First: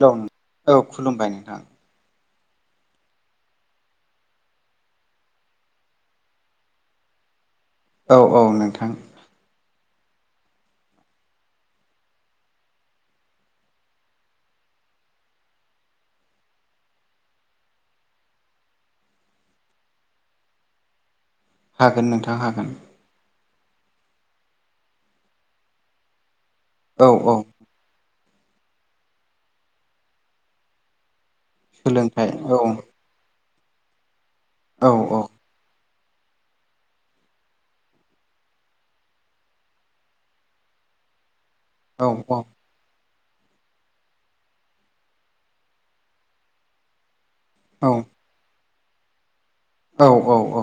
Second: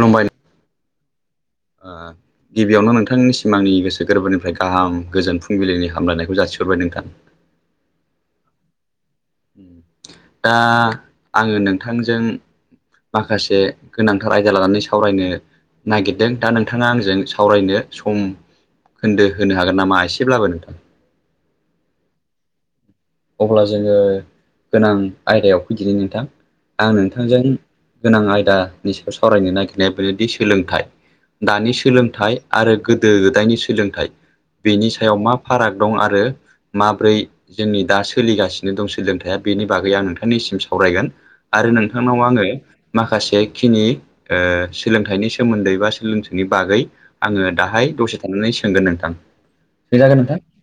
दं औ खुलुमबाय नोंथां। ओ गिबियावनो नोंथांनि सिमांनि गोसो गोरबोनिफ्राय गाहाम गोजोन फुंबिलिनि हामलायनायखौ जासिहरबाय नोंथां। औ औ नोंथां। दा आंङो नोंथांजों माखासे गोनांथार आयदा लानानै सावरायनो नागिरदों, दा नोंथांङा आंजों सावरायनो सम खोन्दो होनो हागोन नामा एसेब्लाबो नोंथां? हागोन नोंथां हागोन। अब्ला जोंङो गोनां आयदायाव फैदिनो नोंथां, आं औ औ नोंथांजों गोनां आयदानि सायाव सावरायनो नागिरनाया बेनोदि सोलोंथाइ दानि सोलोंथाइ आरो गोदो गोदायनि सोलोंथाइ बेनि औ सायाव औ मा फाराग दं आरो माब्रै जोंनि दा सोलिगासिनो दं सोलोंथाइया? बेनि बागै आं नोंथांनिसिम सावरायगोन आरो औ नोंथांनाव आङो माखासे जेखिनि ओ सोलोंथाइनि सोमोन्दै बा सोलोंथनि बागै आङो दाहाय औ दसे थानानै सोंगोन नोंथां। दे औ जागोन औ नोंथां, औ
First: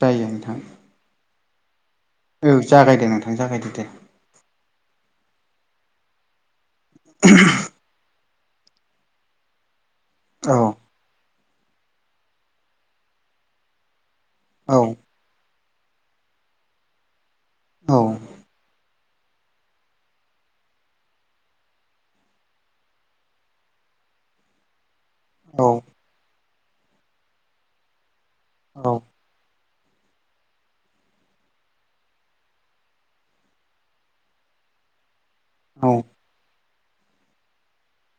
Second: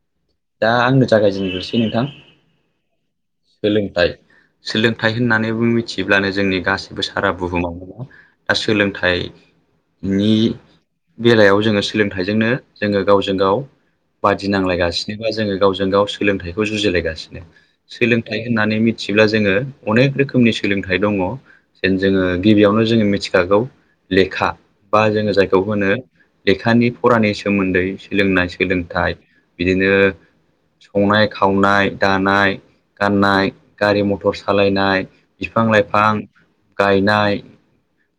जायो नोंथां दा आंनो जागायजेननोसै नोंथां। औ जागायदे नोंथां जागायदो दे सोलोंथाइ सोलोंथाइ होननानै मिथियोब्लानो जोंनि गासिबो सारा बुहुमाव दा सोलोंथाइ - नि औ बेलायाव जोङो सोलोंथाइजोंनो जोङो गावजों गाव बादि नांलायगासिनो बा जोङो जों गाव सोलोंथाइखौ जुजिलायगासिनो औ सोलोंथ होननानै मि थिब्ला जोङो अनेक रोखोमनि सोलोंथाइ दङ जेन जोङो गिबियावनो जोङो मिथिखागौ। लेखा बा जोङो जायखौ औ होनो लेखानि फरानि सोमोन्दै सोलोंनाय औ सोलोंथाइ बिदिनो संनाय-खावनाय, दानाय-गाननाय, गारि-मथर सालायनाय औ बिफां-लाइफां गायनाय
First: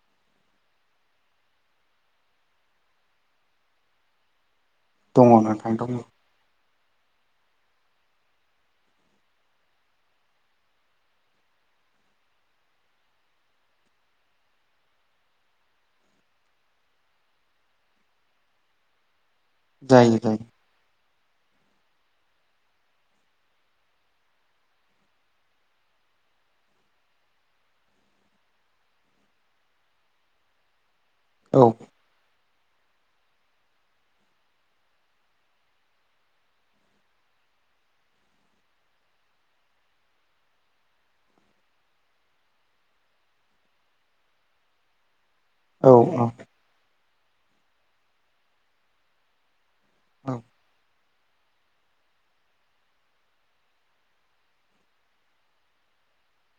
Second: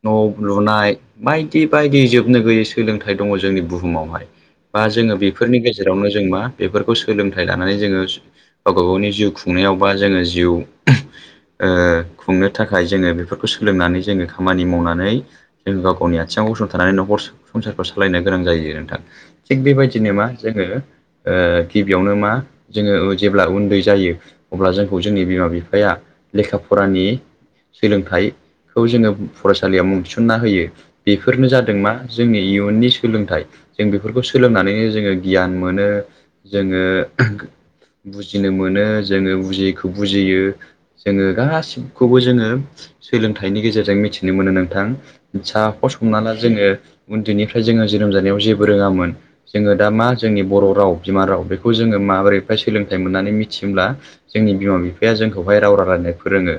न' लुनाय बायदि बायदि जोबनो गैयै सोलोंथाइ दङ जोंनि बुहुमावहाय। बा जोङो दङ बेफोरनि नोंथां दङ गेजेरावनो जों मा बेफोरखौ सोलोंथाइ लानानै जोङो गावबा गावनि जिउ खुंनायाव बा जोङो जिउ ओ खुंनो थाखाय जोङो बेफोरखौ सोलोंनानै जोङो खामानि मावनानै जों गाव गावनि आथिङाव गसंथानानै न'खर संसारखौ सालायनो गोनां जायो नोंथां। थिग बेबायदिनो जायो मा जायो जोङो ओ गिबियावनो मा जोङो जेब्ला उन्दै जायो अब्ला जोंखौ जोंनि बिमा बिफाया लेखा फरानि सोलोंथाइखौ जोङो फरायसालियाव मुं थिसनना होयो। बेफोरनो औ जादों मा जोंनि इयुननि सोलोंथाइ जों बेफोरखौ सोलोंनानैनो जोङो गियान मोनो जोङो बुजिनो मोनो, जोङो बुजियैखौ बुजियो, जोङो गासिबखौबो जोङो सोलोंथाइनि गेजेरजों मिथिनो मोनो नोंथां, औ साफस औ हमनाला जोङो उन्दैनिफ्राय जोङो जोनोम जानायाव जेबो रोङामोन जोङो दा मा औ जोंनि बर' राव बिमा राव बेखौ जोङो माबोरैहाय सोलोंथाइ मोननानै मिथियोब्ला जोंनि बिमा बिफाया जोंखौहाय राव रायला नो फोरोङो,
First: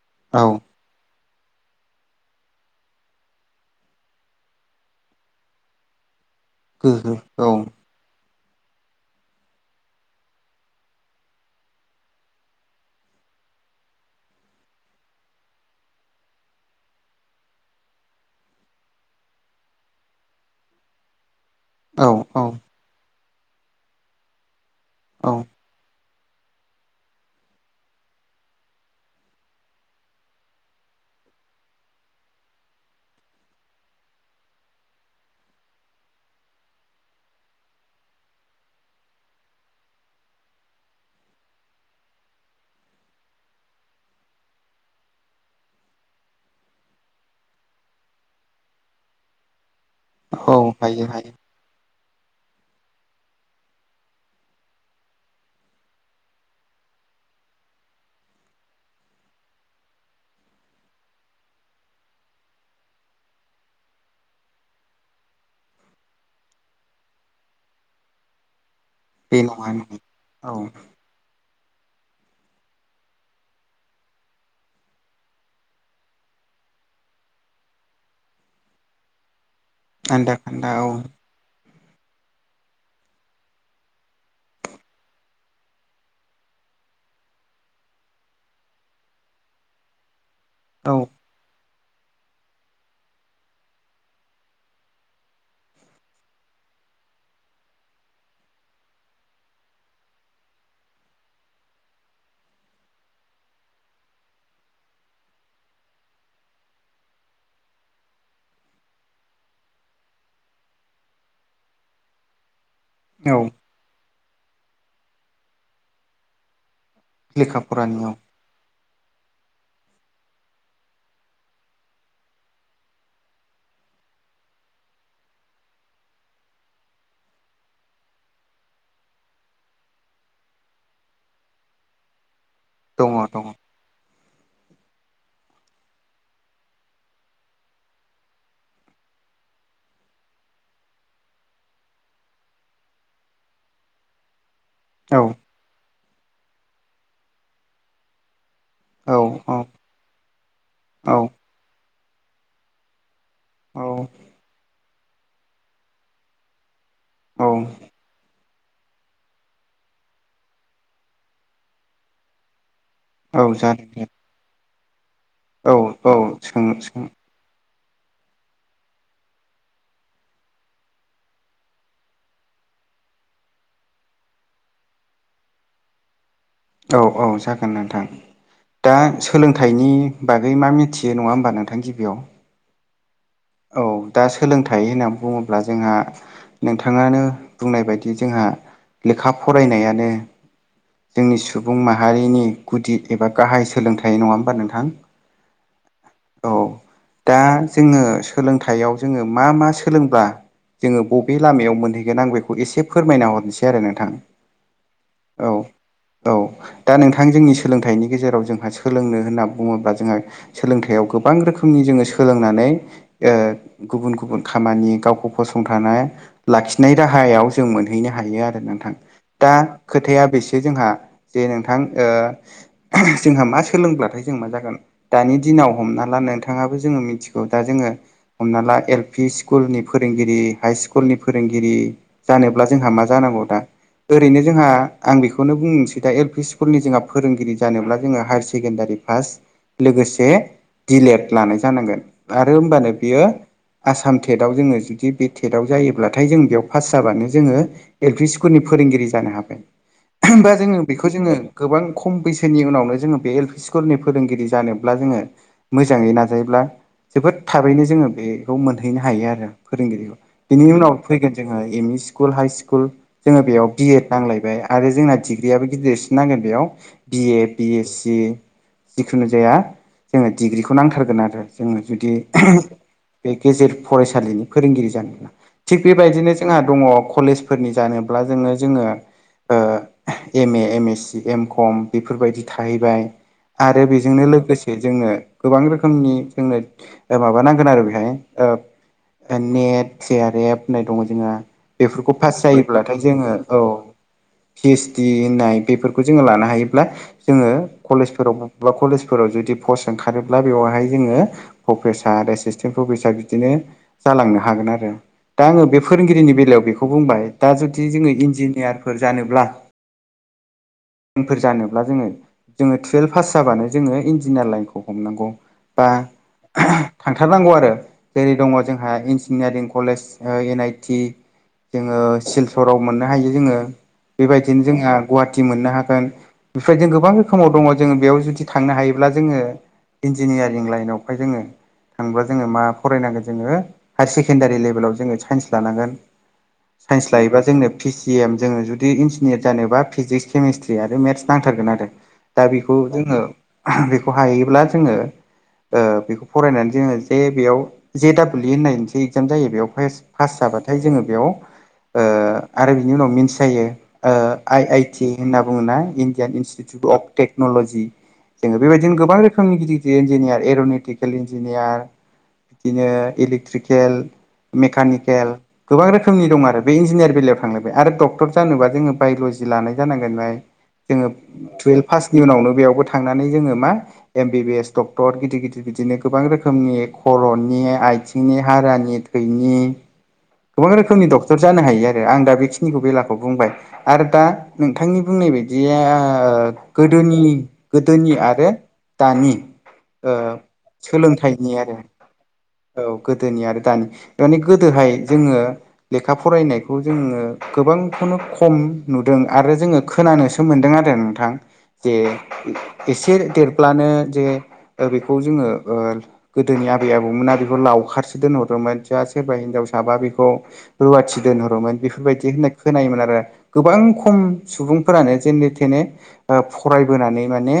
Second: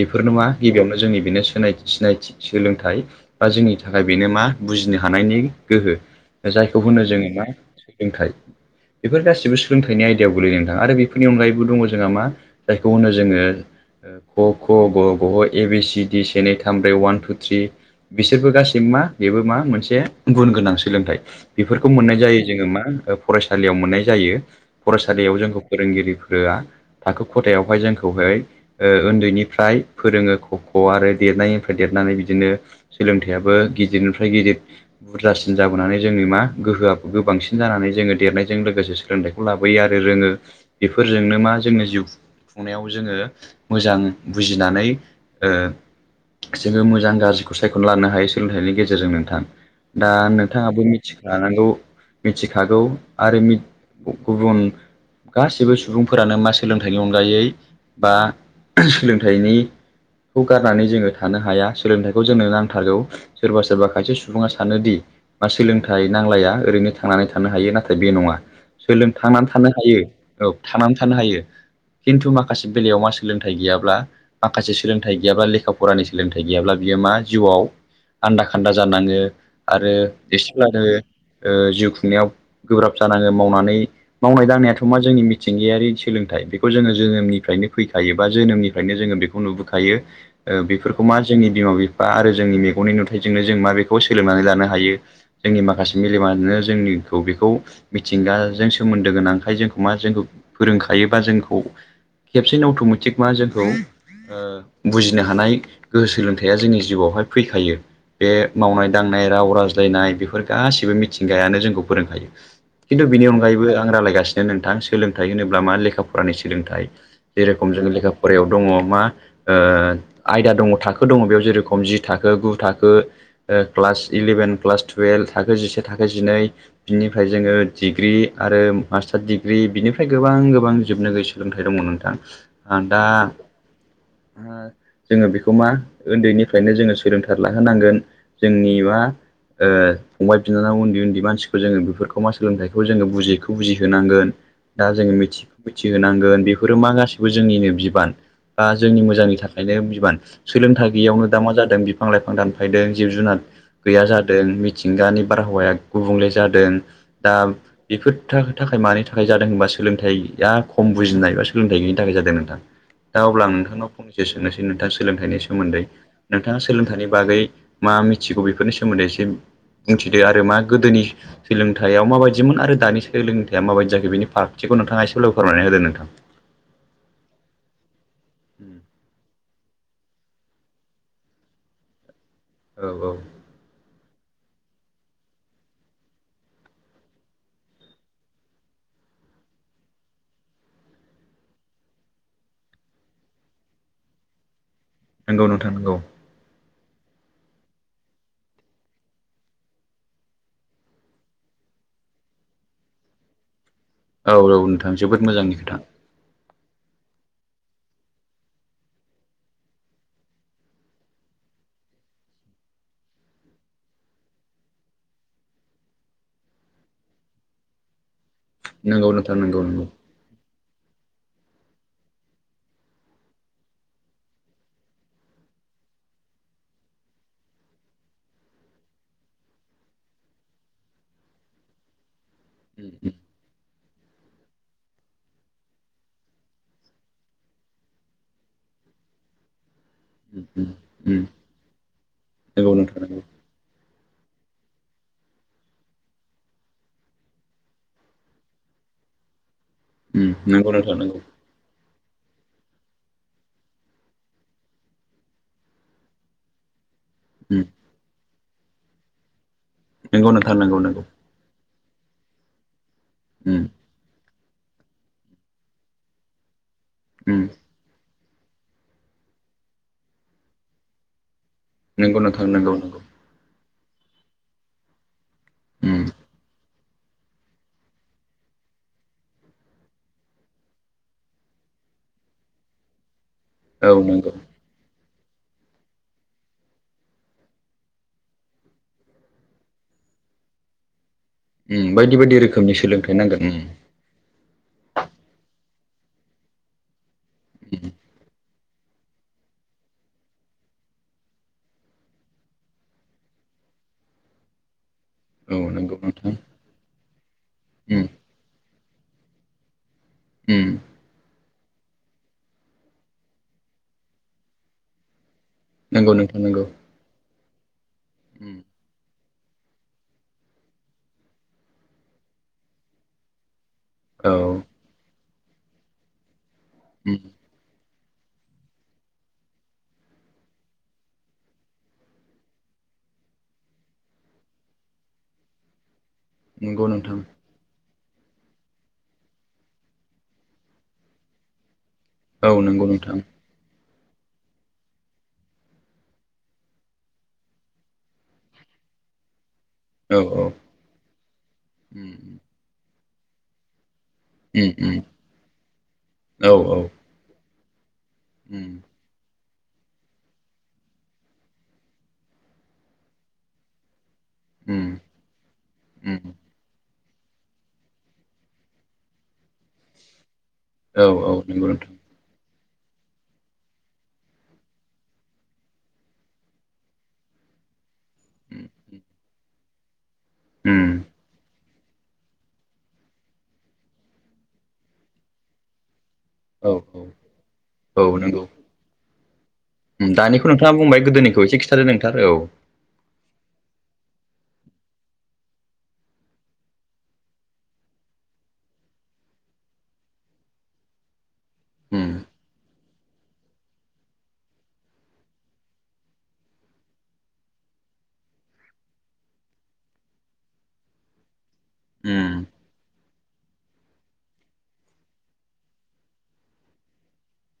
बेफोरनो औ मा गिबियावनो जोंनि बेनो सिनाय सिनायथि सोलोंथाइ बा जोंनि थाखाय बेनो मा बुजिनो हानायनि गोहो जायखौ होनो गोहो जोङो मा सोलोंथाइ बेफोर गासिबो सोलोंथाइनि आयदायाव गोलैयो नोंथां आरो बेफोरनि अनगायैबो दङ जोंहा मा जायखौ होनो जोङो क ख ग घ ए बि सि डि से नै था थाम ब्रै अवान टु थ्रि बिसोरबो गासिबबो मा बेबो मा मोनसे गुन गोनां सोलोंथाइ बेफोरखौ औ मोननाय जायो जोङो मा फरायसालियाव मोननाय जायो औ फरायसालियाव जोंखौ फोरोंगिरि ओआ थाखो खथायावहाय जोंखौहाय ओ उन्दैनिफ्राय फोरोङो अ खौ आरो देरनाय देरनानै बिदिनो सोलोंथाइयाबो गिदिरनिफ्राय गिदिर बुरजासिन जाबोनानै जोंनि मा गोहोआ बांसिन जानानै जोङो देरनायजों लोगोसे सोलोंथाइखौ लाबोयो आरो रोङो बेफोरजोंनो मा जोंनि जिउ खुंनायाव जोङो मोजां बुजिनानै ओ जोङो मोजां गाज्रिखौ सायखनानै लानो हायो सोलोंथाइनि गेजेरजों नोंथां। दा औ नोंथाङाबो हायो हायो मिथिखानांगौ मिथिखागौ आरो मि गुबुन गासैबो सुबुंफोरानो मा सोलोंथाइनि अनगायै बा सोलोंथाइनि खौ गारनानै जोङो थानो हाया सोलोंथाइखौ जोंनो नांथारगौ सोरबा सोरबा खायसे सुबुङा सानोदि मा सोलोंथाइ नांलाया ओरैनो थांनानै थानो हायो नाथाय बे नङा सोलों बे थांनानै नङा थानो नङा हायो औ थांनानै थानो हायो खिन्थु माखासे बेलायाव मा सोलोंथाइ गैयाब्ला माखासे सोलोंथाइ गैयाब्ला लेखा फरानि सोलोंथाइ गैयाब्ला बियो मा जिउआव आन्दा खान्दा जानाङो आरो आन्दा खान्दा औ [unintelligible] जिउ खुंनायाव गोब्राब जानाङो मावनानै मावनाय दांनायाथ मा जोंनि मिथिंगायारि सोलोंथाइ बेखौ जोङो जोनोमनिफ्रायनो फैखायो बा जोनोमनिफ्रायनो जोङो बेखौ नुबोखायो औ बेफोरखौ मा जोंनि बिमा बिफा फा आरो जोंनि मेगननि नुथाइजोंनो जों मा बेखौ सोलोंनानै लानो हायो जोंनि माखासे मेलेमानो जोंनि खौ बेखौ मिथिंगाजों सोमोन्दो गोनांखाय जोंखौ मा जोंखौ फोरोंखायोबा जोंखौ खेबसेनो अटमेटिक मा जोंखौ ओ बुजि नो हानाय गोहो सोलोंथाइया जोंनि जिउआवहाय फैखायो बे मावनाय दांनाय राव रायज्लायनाय बेफोर गासैबो मिथिंगायानो जोंखौ फोरोंखायो खिन्थु बिनि औ अनगायैबो आं रायलायगासिनो नोंथां सोलोंथाइ होनोब्ला मा लेखा फरानि सोलोंथाइ लेखा जेरोखम जों लेखा फरानियाव फरायाव दङ मा ओ आयदा दङ थाखो दङ बेयाव जेरोखम जि थाखो गु थाखो क्लास इलेभेन क्लास टुयेल्भ एल थाखो जिसे थाखो जिनै बिनिफ्राय जोङो डिग्रि आरो मास्टार डिग्रि बिनिफ्राय गोबां गोबां जोबनो गैयै सोलोंथाइ दङ नोंथां आं दा दङ दङ जोङो बेखौ मा उन्दैनिफ्रायनो जोङो सोलोंथार लाहोनांगोन जोंनि मा ओ फंबाय बिनानाव उन्दै उन्दै मानसिखौ जोङो बेफोरखौ मा सोलोंथाइखौ जोङो बुजियिखौ बुजि होनांगोन दा जोंङो औ मिथि मिथिहोनांगोन बेफोरो मा गासैबो जोंनिनो बिबान बा जोंनि मोजांनि थाखायनो सोलोंथाइ औ गैयियावनो दा मा जादों बिफां लाइफां दानफायदों जिब जुनार गैया जादों मिथिंगा नि बारहावाया गुबुंले जादों दा औ बेफोर थाखाय मानि थाखाय जादों होनबा सोलोंथाइ थाइया खम बुजिनाय बा सोलोंथाइ गैयनि थाखाय जादों नोंथां दा औ अब्ला आं जागोन नोंथांनाव दे फंसे सोंनोसै थाइनि औ सोमोन्दै औ नोंथाङा सों सों सोलोंथाइनि बागै मा मिथिगौ बेफोरनि सोमोन्दै एसे बुंथिदो आरो मा गोदोनि सोलोंथाइयाव माबायदिमोन आरो दानि सोलोंथाइया माबायदि जाखो बिनि फारागथि खौ नोंथाङा एसे ल फोरमायनानै होदो नोंथां औ औ जागोन नोंथां दा सोलोंथाइनि बागै मा मिथियो नङा होमबा नोंथां गिबियाव नोंथां औ औ औ दा सोलोंथाइ होननानै बुङोब्ला जोंहा नोंथाङानो बुंनाय बायदि जोंहा लेखा फरायनायानो जोंनि सुबुं माहारिनि गुदि एबा गाहाय सोलोंथाइ नङा होमबा नोंथां? नंगौ नोंथां नोंगौ। औ दा जोङो सोलोंथाइयाव जोङो मा मा सोलोंब्ला जोङो बबे लामायाव मोनहैगोन आं बेखौ एसे फोरमायना हरनोसै। नोंथां औ औ नोंथां जोबोद मोजांनि औ- खोथा औ दा नोंथ जोंनि सोलोंथाइनि गेजेराव जोंहा सोलोंनो होन्ना बुङोब्ला जोंहा सोलोंथाइयाव गोबां रोखोमनि जोङो सोलोंनानै ओ गुबुन गुबुन खामानि गावखौ फसंथाना लाखिनाय राहायाव जों मोनहैनो हायो आरो नोंथां नंगौ दा नंगौ नंगौ खोथाया बेसो जोंहा जे नोंथां ओ जोंहा मा सोलोंब्लाथाय जों मा जागोन दानि दिनाव हमना ला नोंथाङाबो जोङो मिथिगौ दा जोङो हमना ला एल पि स्कुलनि फोरोंगिरि हाइ स्कुलनि फोरोंगिरि जानोब्ला जोंहा मा जानो नांगौ दा ओरैनो जोंहा आं बेखौनो बुंसै दा एल पि स्कुलनि जोंहा फोरोंगिरि जानोब्ला जोङो हायार सेकेण्डारि लोगोसे दिलेट लानाय जानांगोन आरो नोंगौ होमबानो नोंथां नंगौ। बियो आसाम टेट आव जोङो जुदि बे टेटआव जायोब्लाथाय जों बेयाव पास जाबानो जोङो एल प स्कुल फोरनि फोरोंगिरि जानो हाबाय होमबा नंगौ जोङो नोंथां बेखौ नंगौ नंगौ नोंथां नंगौ जोङो गोबां खम बैसो जनि उनावनो जोङो बे एल पि स्कुलनि फोरोंगिरि जानोब्ला जोङो मोजाङै नाजायोब्ला जोबोद थाबैनो जोङो बेखौ मोनहैनो हायो आरो फोरोंगिरिखौ नंगौ नोंथां बिनि उनाव फैगोन जोङो M E school high school जोङो बेयाव बिएड नांलायबाय आरो जोंना डिग्रियाबो गिदिरसिन नांगोन बेयाव बिए बि एस सि जिखुनु जाया जोङो डिग्रिखौ नांथारगोन आरो जोङो जुदि नंगौ नंगौ बे गेजेर फरायसालिनि फोरोंगिरि जानो मोना थिग बेबायदिनो जोंहा दङ कलेजफोरनि जानोब्ला जोङो जोङो ओ M A, M S C, M com बेफोरबायदि थाहैबाय आरो औ बेजोंनो नंगौ लोगोसे जोंनो गोबां रोखोमनि जोंनो माबानांगोन आरो [inaudible] ओ नेट टि आर एफ होन्नाय दं उम बेफोरखौ बायदि बायदि रोखोमनि जायोब्लाथाय सोलोंथाइ जोङो नांगोन औ पि एइसडि होननाय बेफोरखौ जोङो लानो हायोब्ला जोङो कलेजफोराव बा कलेजफोराव जुदि पस्ट ओंखारोब्ला बेवहाय जोङो प्रफेसार आरो एसि फैसा बिदिनो जालांनो हागोन आरो दा आङो बे फोरोंगिरिनि उम बेलायाव बेखौ बुंबाय दा जुदि जोङो इन्जिनियारफोर जानोब्ला [inaudible] [unintelligible] फोर जानोब्ला जोङो जोङो टुवेल्भ पास जाबानो जोङो इन्जिनियार लाइनखौ हमनांगौ नंगौ नोंथां नंगौ। हाथारनांगौ आरो जेरै दङ जोंहा इन्जिनियारिं कलेज एन आइटि जोङो सिलचराव मोननो हायो जोङो बेबायदिनो जोंहा गुवाहाटि मोननो हागोन बेफ्राय जों गोबां उम रोखोमाव दङ जोङ बेयाव जुदि थांनो हायोब्ला जोङो इन्जिनियारिं लाइनावहाय जोङो थांब्ला जोङो मा फरायनांगोन जोङो हायार सेकेण्डारि लेभेलाव जोङो साइन्स लानांगोन। नंगौ साइन्स नोंथां लायोबा जोंनो पिसिएम जोङो जुदि इन्जिनियार जानोबा फिजिक्स केमेस्ट्रि आरो मेथ्स नांथार थारगोन आरो नंगौ उम औ उम दा नंगौ नोंथां औ बेखौ नंगौ नोंथां जोङो बेखौ हायोब्ला जोङो बेखौ फरायनानै जोङो जे बेयाव जे दडाब्लि इ होननायसो इगजाम जायो बेयाव औ पास औ जाबाथाय जोङो बेयाव ओ उम आरो बिनि उनाव मिस जायो आइ उम आइटि होनना बुङोना इण्डियान औ औ इन्स्टिटिउट अफ टेक्न'ल'जि जोङो उम बेबायदिनो गोबां रोखोमनि गिदिर गिदिर इन्जिनियार एर'निटिकेल इन्जिनियार बिदिनो इलेक्ट्रिकेल उम मेकानिकेल गोबां उम रोखोमनि दं आरो बे इन्जिनियार बेलायाव थांलायबाय आरो डक्टर जानोबा जोङो बायल'जि लानाय जानांगोन जोंङो औ औ नंगौ तुएल नोंथां पासनि उनावनो बेयावबो थांनानै जोङो मा एमबिबिएस डक्टर गिदिर गिदिर बिदिनो गोबां रोखोमनि खर'नि आथिंनि उम हारानि थैनि गोबां उम रोखोमनि डक्टर जानो हायो आरो आं दा बेखिनिखौ बेलाखौ बुंबाय आरो दा नोंथांनि बुं नै बदिया औ गोदोनि औ गोदोनि नंगौ आरो दानि ओ दानिखौ नोंथाङा बुंबाय गोदोनिखौ सोलोंथाइनि एसे आरो खिन्थादो नोंथार। औ औ गोदोनि आरो गोदोहाय जोङो लेखा फरायनायखौ जोङो गोबांखौनो खम नुदों आरो जोङो खोनानोसो मोनदों आरो नोंथां। जे उम एसे देरब्लानो जे बेखौ जोङो गोदोनि आबै आबौमोना बेखौ लावखारसो दोनहरोमोन जा सोरबा हिनजावसाबा बेखौ रुवाथि दोनहरोमोन। बेफोरबायदि उम होनाइ खोनायोमोन आरो गोबां खम सुबुंफोरानो जेने थे ने फरायोनानै माने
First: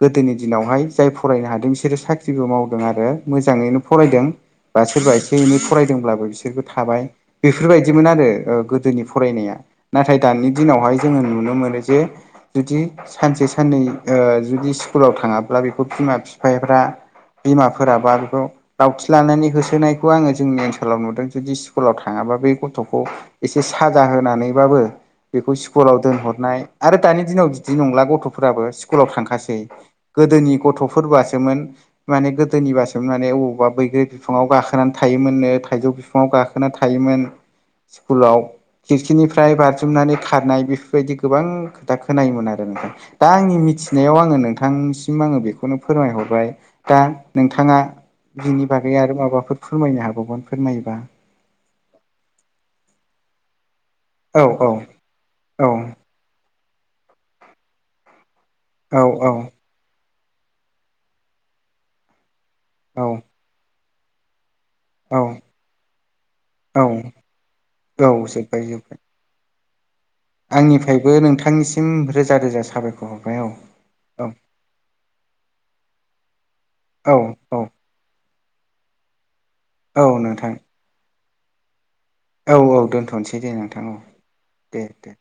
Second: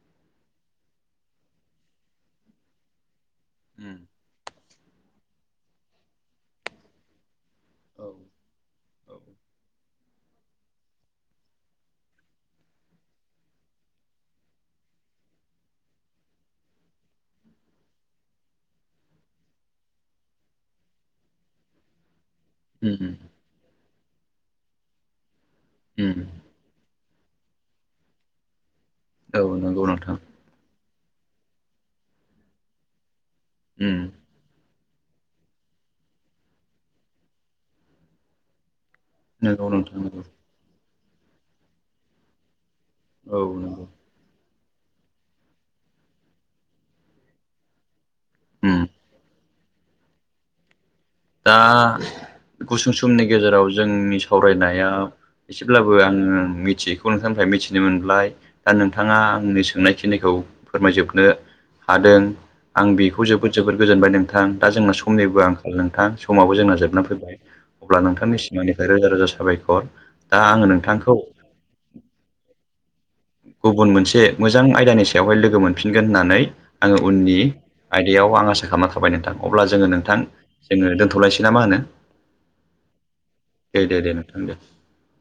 गोदोनि दिनावहाय जाय फरायनो हादों बिसोर स खुरिबो मावदों आरो मोजाङैनो उम फरायदों। बा सोरबा एसे एनै फरायदोंब्लाबो बिसोरबो थाबाय बेफोरबायदिमोन औ आरो गोदोनि औ फरायनाया नाथाय दानि दिनावहाय जोङो नुनो मोनो जे जुदि सानसे साननै जुदि स्कुलाव थाङाब्ला बेखौ बिमा बिफाफ्रा बिमाफोरा बा बेखौ दावउथि लानानै होसोनायखौ आङो जोंनि ओनसोलाव नुदों जुदि स्कुलाव थाङाबा बै गथ'खौ उम एसे साजा होनानैबाबो बेखौ स्कुलाव उम दोनहरनाय आरो दानि दिनाव बिदि नंला गथ'फोराबो स्कुलाव औ थांखासै नंगौ नोंथां गोदोनि गथ'फोरबासोमोन माने गोदोनिबासोमोन माने बबावबा उम बैग्रि बिफाङाव गाखो गाखोनानै थायोमोननो थाइजौ बिफाङाव गाखोनानै थायोमोन स्कुलाव खिरखिनिफ्राय नंगौ नोंथां बारजुमनानै नंगौ खारनाय बेफोरबायदि गोबां खोथा खोनायोमोन आरो नोंथां। दा औ आंनि नंगौ मिथिनायाव आङो नोंथांसिम आङो बेखौनो फोरमायहरबाय। दा नोंथाङा बिनि उम बागै आरो माबाफोर फोरमायनो हाबावगोन फोरमायोबा। दा गुसुं समनि गेजेराव जोंनि औ औ सावरायनायाव औ एसेब्लाबो आङो मिथियैखौ नोंथांनिफ्राय मिथिनो मोनबाय। दा औ नोंथाङा आंनि सोंनायखिनिखौ फोरमायजोबनो हादों। आं औ बेखौ जोबोद जोबोद गोजोनबाय नोंथां। दा जोंना औ समनिबो आं खाल समाबो जोंना औ जोबना फैबाय अब्ला नोंथांनि जोब्बाय सिमांनिफ्राय जोब्बाय रोजा रोजा साबायखर दा आङो आंनिफ्रायबो नोंथांखौ नोंथांनिसिम रोजा रोजा साबायखर हरबाय औ गुबुन मोनसे औ मोजां आयदानि सायाव लोगो मोनफिनगोन होनानै आं औ उननि औ आइदायाव आं खालामना थाबाय नोंथां। अब्ला जोङो नोंथां जोङो दोनथ'लायसै ना मा होनो? औ औ दोनथ'नोसै दे नोंथां औ दे दे।